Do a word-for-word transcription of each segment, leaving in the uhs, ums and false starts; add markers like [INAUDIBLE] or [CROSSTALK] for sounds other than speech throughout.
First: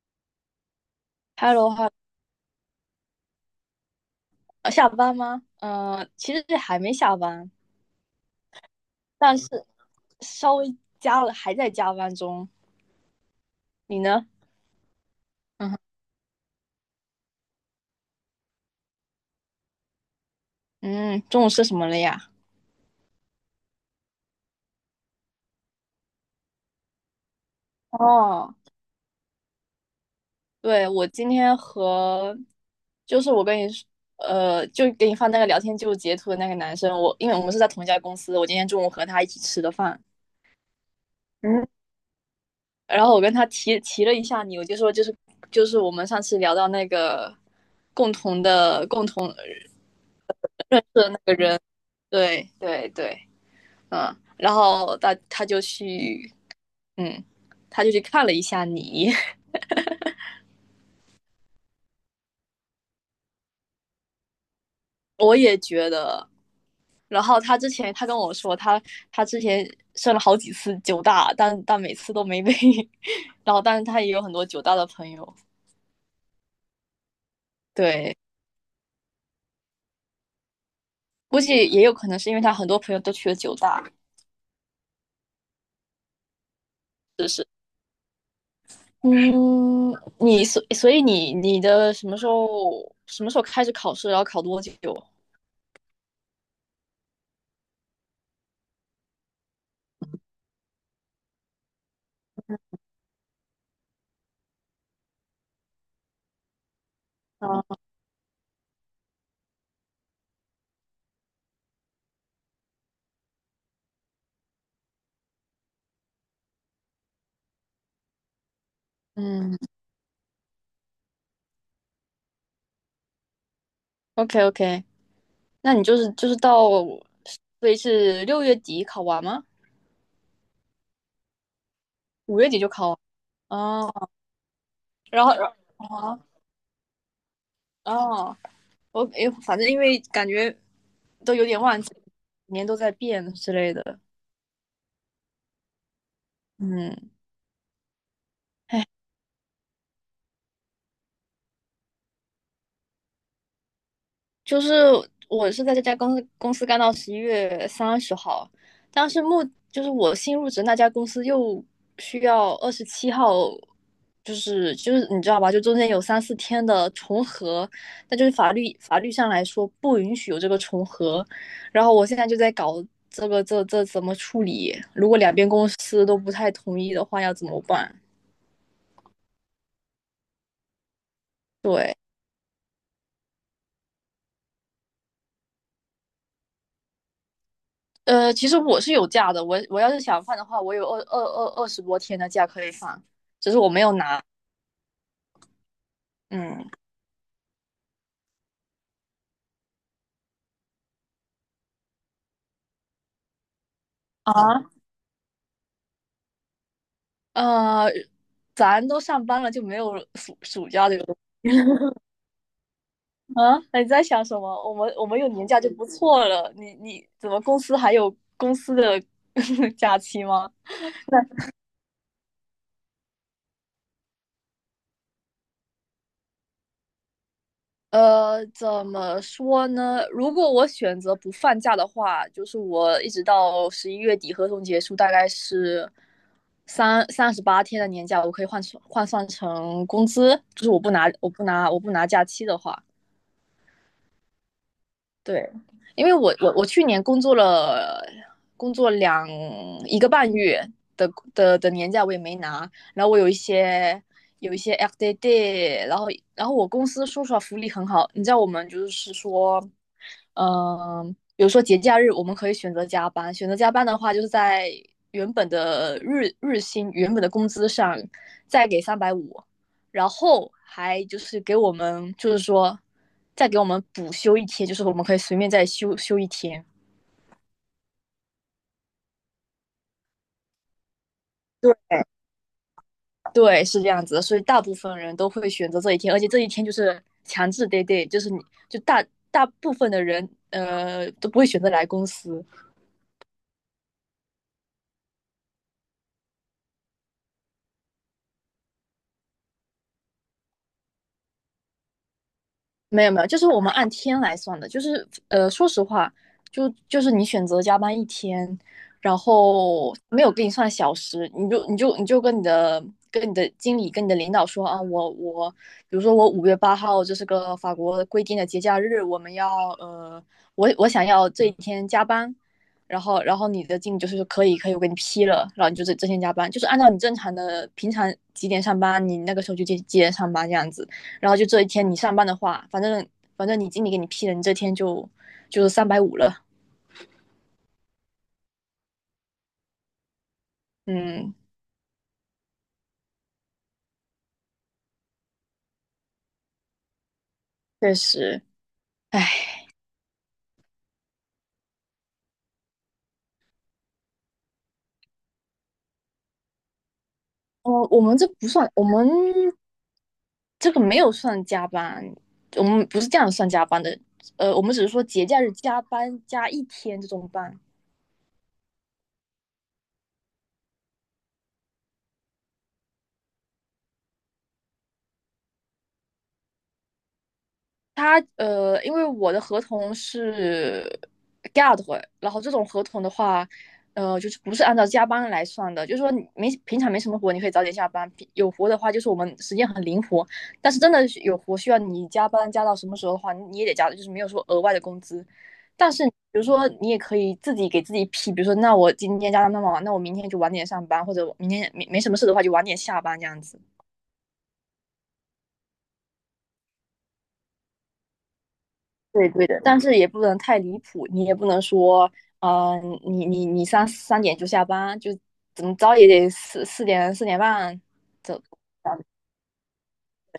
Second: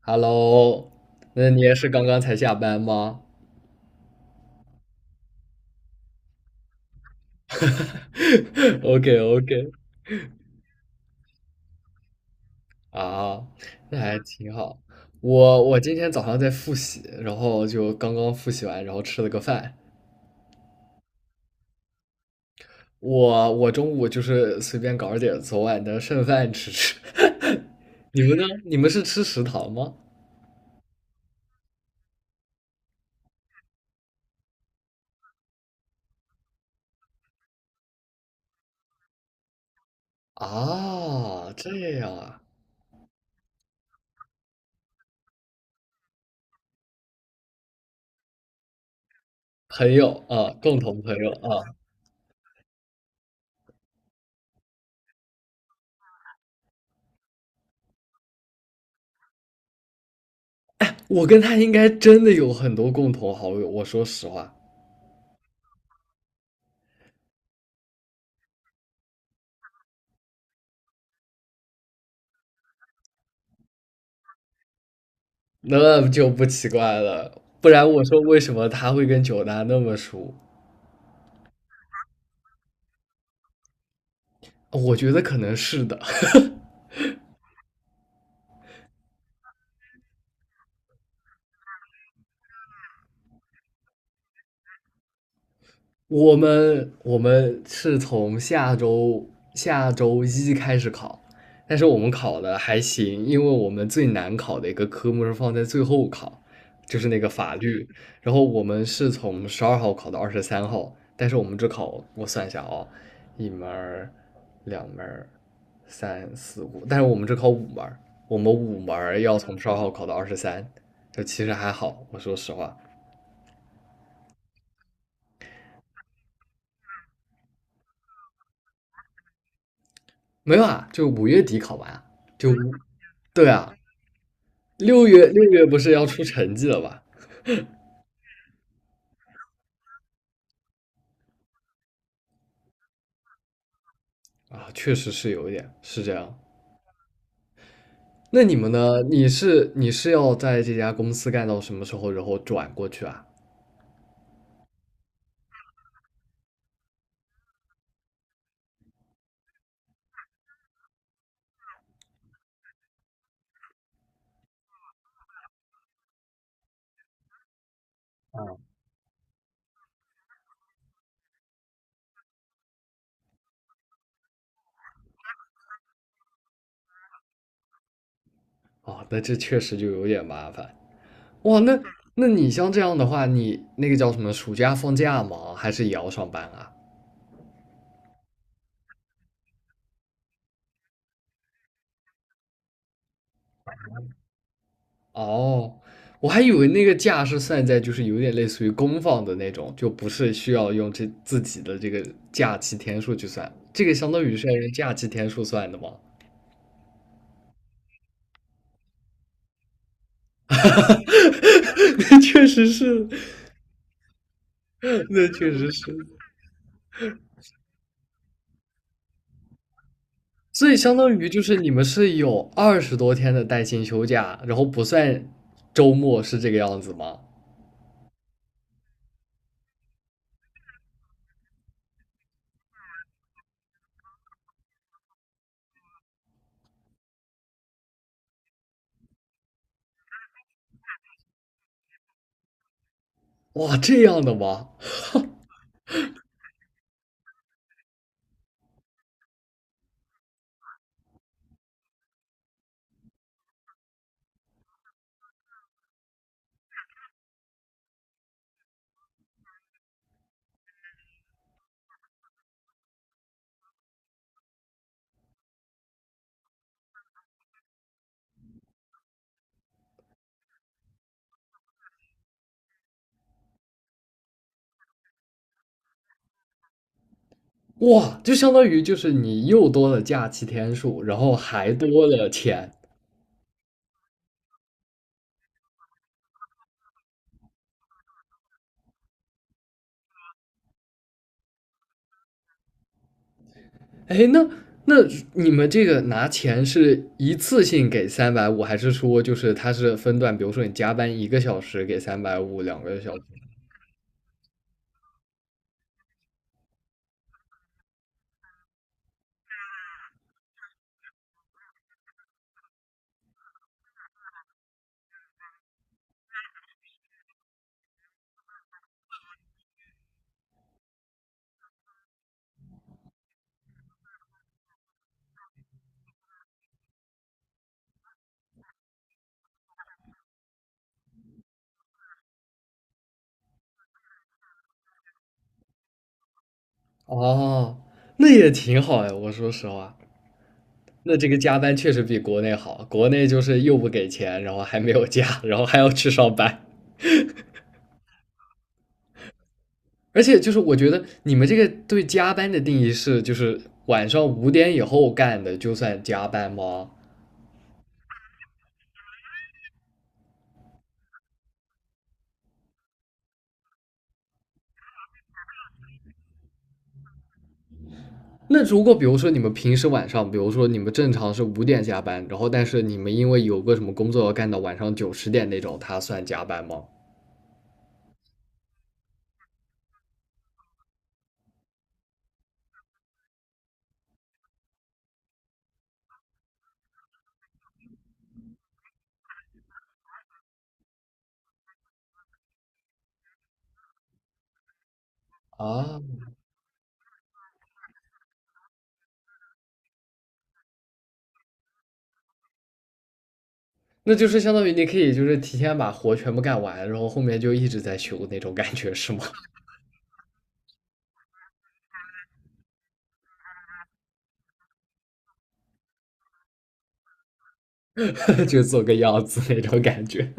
Hello，那 h 你喽，也是哈，刚刚才下班吗 呃下班吗？嗯，其实还没下班，[LAUGHS]？OK 但是 OK，稍微加了，还在加班中。啊，那你还呢？挺好。我嗯哼。我今天早上在复习，然后就刚刚复习完，然后吃了个饭。嗯，中午吃什么了呀？我我中午就是随便搞了点昨晚的剩饭吃吃。[LAUGHS] 你们呢？哦，你们是吃食堂吗？对，我今天和，就是我跟你说，呃，就给你发那个聊天记录截图的那个男生，我因为我们是在同一家公司，我今天中午和他一起吃的饭。啊，嗯，这样啊，然后我跟他提提了一下你，我就说就是就是我们上次聊到那个共同的共同的朋友啊，共那同朋个，友啊，对对对。嗯，然后他他就去，嗯，他就去看了一下你，[LAUGHS] 我跟他应该真的有很多共同好友。我说实话。我也觉得。然后他之前他跟我说，他他之前上了好几次九大，但但每次都没被。然后，但是他也有很多九大的朋友，那就不奇怪了，不然我对，说为什么他会跟九大那么熟？估计也有可能是因为他很多朋友都去了九大，是我觉得可能是的。不是？嗯，你所所以你你的什么时候什么时候开始考试，然后考多久？我们我们是从下周下周一开始考，但是我们考的还行，因为我们最难考的一个科目是放在最后考，就是那个法啊，律。然后我们是从十二号考到二十三号，但是我们只考，我算一下啊、一门儿两门儿三四五，但是我们只考五门儿，我们五门儿要从嗯十二号考到二十三，就其实还好，我说实话。，OK OK，那你就是就是到，所以是六月底考完吗？没有啊，就五月底考完啊，五就月底就考完。对啊，哦，六然月后六然月不是要后出成绩了吧？哦，我哎，反正因为感觉都有点忘记，每年都在变之类的，啊，确实是有一点是这样。嗯，那你们哎，呢？你是你是要在这家公司干到什么时候，然后转过去啊？就是我是在这家公司公司干到十一月三十号，但是目就是我新入职那家公司又需要二十七号，就是就是你知道吧，就中间有三四天的重合，那就是法律法律上来说不允许有这个重合，然后我现在就在搞这个这这怎么处理，如果两边公司都不太同意的话要怎么办？哦，那这确实就有点麻烦。哇，那对。那你像这样的话，你那个叫什么，暑假放假吗？还是也要上班啊？呃，其实我是有假的，我我要是想放的话，我有二二二二十多天的假可以放，只是我没有拿。哦，我还以为嗯，那个假是算在就是有点类似于公放的那种，就不是需要用这自己的这个假期天数去算，这个相当于是要啊，用假期天数算的吗？呃，咱都上班了，就没有暑暑假这个东西。 [LAUGHS] [LAUGHS] 那确实是，啊？你在想什么？我们我们那有年确假就实不是，错了，你你怎么公司还有公司的 [LAUGHS] 假期吗？所以相当于就是你们是有二十多天的带薪休假，然后不算周末，是这个样子吗？呃，怎么说呢？如果我选择不放假的话，就是我一直到十一月底合同结束，大概是三三十八天的年假，我可以换算换算成工资，就是我不拿我不拿我不拿假期的话，哇，这样的吗？对，因为我我我去年工作了工作两一个半月的的的年假我也没拿，然后我有一些有一些 F d a d， 然后然后我公司说实话福利很好，你知道我们就是说，嗯、比如说节假日我们可以选择加班，选择加班的话就是在原本的日日薪原本的工资上再给三百五，然后还就是给我们就是说再给我们补休一天，就是我们可以随便再休休一天。哇，就相当于就是你又多了假期天数，然后还对多了钱。对，是这样子的，所以大部分人都会选择这一天，而且这一天就是强制 day day，就是你就大大部分的人呃都不会选择来公司。哎，那那你们这个拿钱是一次性给三百五，还是说就是他是分段？比如说你加班一个小时给三百五，两个没有小没时。有，就是我们按天来算的，就是呃，说实话，就就是你选择加班一天，然后没有给你算小时，你就你就你就跟你的跟你的经理跟你的领导说啊，我我比如说我五月八号这是个法国规定的节假日，我们要呃，我我想要这一天加班，然后然后你的经理就是说可以可以，我给你批了，然后你就这这天加班，就是按照你正常的平常几点上班，你那个时候就几几点上班这样子。然后就这一天你上班的话，反正反正你经理给你批了，你这天就就是三百五了。哦，那也挺好呀。我说实话，那这嗯，个加班确实比国内好。国内就是又不给钱，然后还没有假，然后还要去上班。确实，哎，而且就是我觉得你们这个对加班的定义是，就是晚上五点以后干的就算加班吗？我我们这不算，我们这个没有算加班，我们不是这样算加班的。呃，我们只是说节假日加班加一天这种班，那如果比如说你们平时晚上，比如说你们正常是五点下班，然后但是你们因为有个什么工作要干到晚上九十点那种，它算加班吗？他呃，因为我的合同是 g u a r， 然后这种合同的话，呃，就是不是按照加班来算的，就是说你没平常没什么活，你可以早点下班；平有活的话，就是我们时间很灵活。但是真的是有活需要你加班加到什么时候的话，你你也得加，就是没有说额外的工资。但啊，是比如说你也可以自己给自己批，比如说那我今天加班那么晚，那我明天就晚点上班，或者我明天没没什么事的话就晚点下班这样子。那就是相当于你可以就是提前把活全部干完，然后后面就一直在休那种感觉是吗？对，对的，但是也不能太离谱，你也不能说，嗯，你你你三三点就下班，就怎么着也得四四点四点半走。[LAUGHS] 就做个样子那种感觉。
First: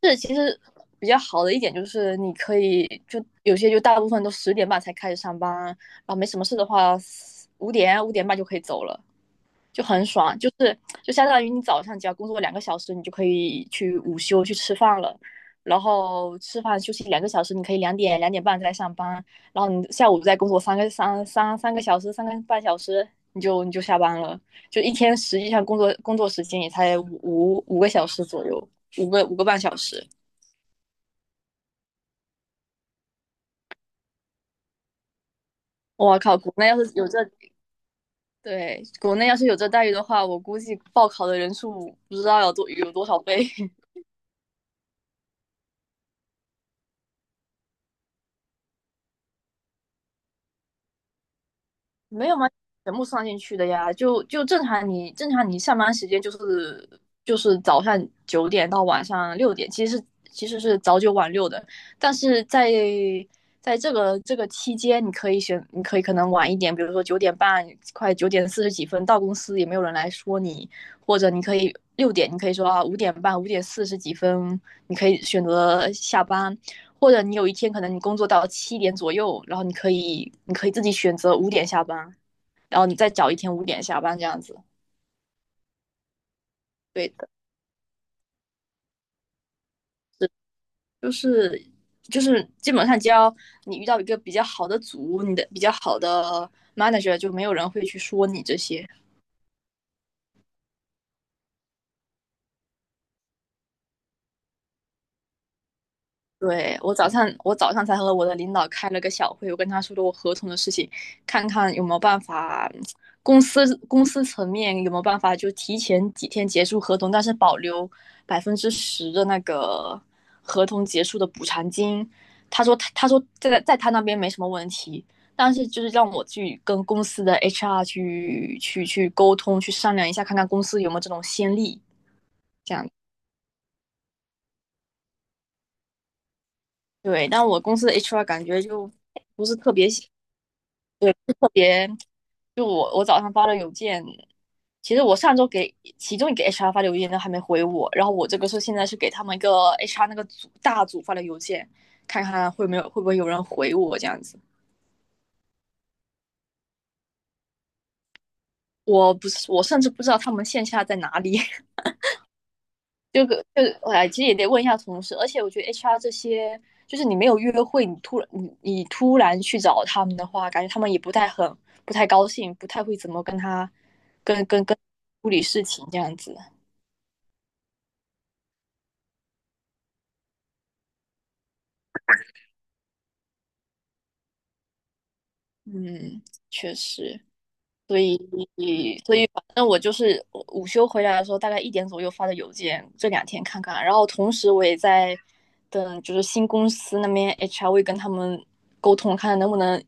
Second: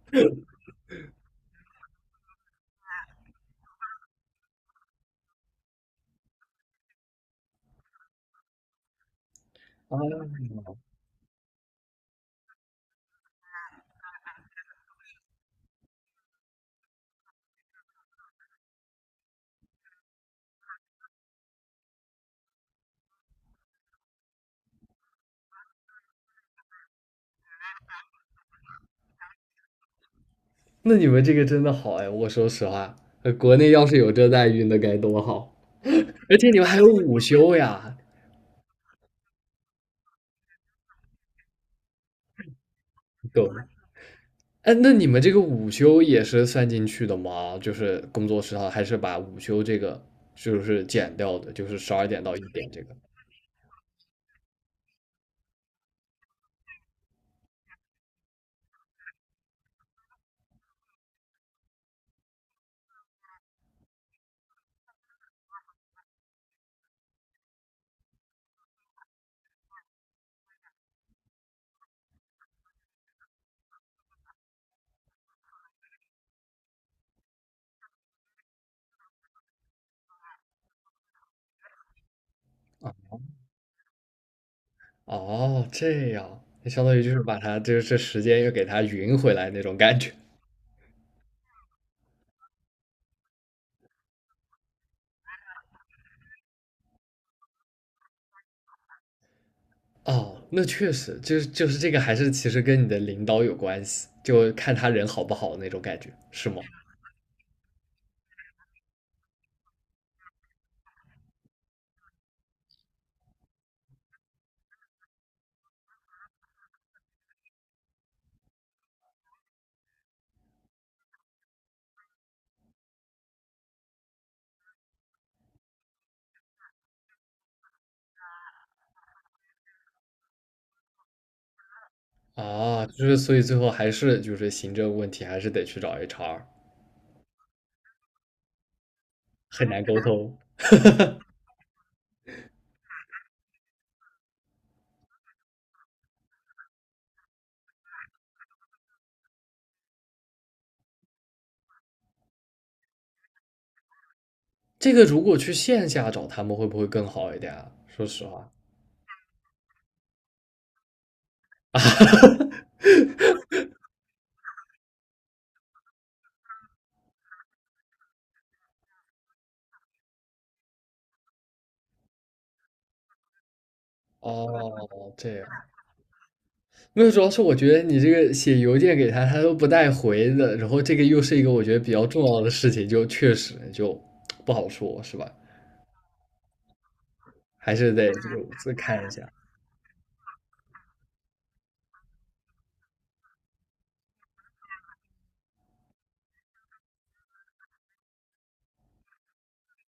就是其实比较好的一点就是你可以就有些就大部分都十点半才开始上班，然后没什么事的话，五点五点半就可以走了。就啊，很爽，就是就相当于你早上只要工作两个小时，你就可以去午休去吃饭了，然后吃饭休息两个小时，你可以两点两点半再上班，然后你下午再工作三个三三三个小时三个半小时，你就你就下班了，就一天实际上工作工作时间也才五五个小时左右，五个五个半小时。那你们这个真的好哎，我说实话，呃国内要是有这待遇，那该多好！我靠，而且国你们内要还有是有这午休呀，对，国内要是有这待遇的话，我估计报考的人数不知道有多有多少倍。懂吗？哎，那你们这个午休也是算进去的吗？就是工作时长，还是把午休这个就是减掉的，就是十二点没到有一吗？点这全个？部算进去的呀，就就正常你正常你上班时间就是就是早上九点到晚上六点，其实是其实是早九晚六的，但是在在这个这个期间，你可以选，你可以可能晚一点，比如说九点半，快九点四十几分到公司也没有人来说你，或者你可以六点，你可以说啊五点半、五点四十几分，你可以选择下班，或者你有一天可能你工作到七点左右，然后你可以你可以自己选择五点下班。然后你再找一天五点下班这样子。哦，这样，那相当于对就是的，把它这这时间又给它匀回来那种感觉。就是就是基本上只要你遇到一个比较好的组，你的比较好的 manager，就没有人会去说你这些。哦，那确实，就是就是这个还是其实跟你的领导有关系，就看他人好不好那种感觉，是吗？对，我早上，我早上才和我的领导开了个小会，我跟他说了我合同的事情，看看有没有办法，公司公司层面有没有办法就提前几天结束合同，但是保留百分之十的那个合同结束的补偿金。他说他他说在在他那边没什么问题，但是就是让我去跟公司的 H R 去去去沟通，去商量一下，看看公司有没有这种先例，这啊，样。就是所以最后还是就是行政问题，还是得去找 H R,对，但我公司的 H R 感觉就不是很特难别。沟通。就我我早上发的邮件，其实我上周给其中一个 H R 发的邮件都还没回我，然后我这个是现在是给他们一个 H R 那个组大组发的邮件，看看会没有会不会有人回我这样子。这个如果去线下找他们会不会更好一点啊？说实话。我不是，我甚至不知道他们线下在哪里，[LAUGHS] 就个就哎，其实也得问一下同事。而且我觉得 H R 这些，就是你没有约会，你突然你你突然去找他们的话，感觉他们也不太很不太高兴，不太会怎么跟他跟跟跟哦，处这理样，事情这样子。没有，主要是我觉得你这个写邮件给他，他都不带回的，然后这个又是一个我觉得比较重要的事情，就确实就不好说，是吧？嗯，确实，还是所得以这个再看一下。那我就是午休回来的时候，大概一点左右发的邮件，这两天看看。然后同时我也在等，就是新公司那边 H R 会跟他们沟通，看能不能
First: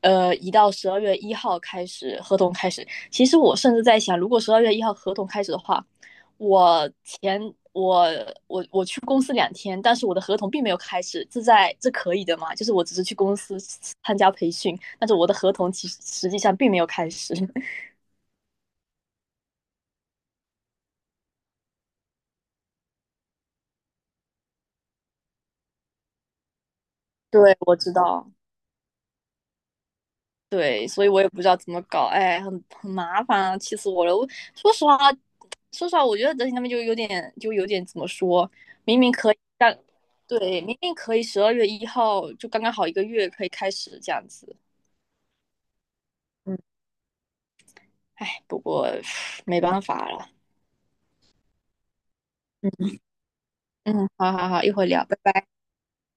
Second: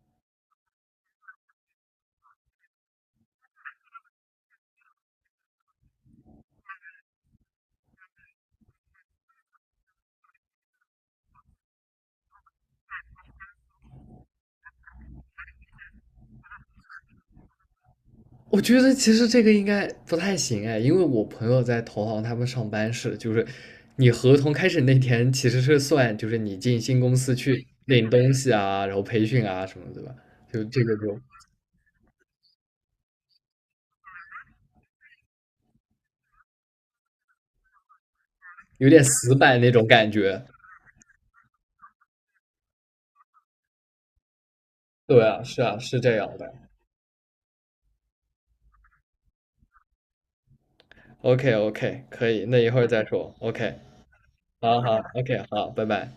呃移到十二月一号开始合同开始。其实我甚至在想，如果十二月一号合同开始的话，我前我我我去公司两天，但是我的合同并没有开始，这在这可以的吗？就是我只是去公司参加培训，但是我的合同其实实际上并没有开始。[LAUGHS] 我觉得其实这个应该不太行哎，因为我朋友在投行，他们上班是就是你合同开始那天其实是算就是你进新公司对，去我知领道。东西啊，然后培训啊什么，对吧？就这对，个所以就我也不知道怎么搞，哎，很很麻烦啊，气死我了！我说实话，说实话，我觉得德勤他们就有点，就有点怎么说，有明点明可死以，板那但种感觉。对，明明可以十二月一号就刚刚好一个月可以开始这样子，对啊，是啊，是这样的。嗯，哎，不过没办法了，OK OK,可以，那一会儿嗯再说。OK,嗯，好好好，一好会儿好聊，拜，OK,拜。好，拜拜。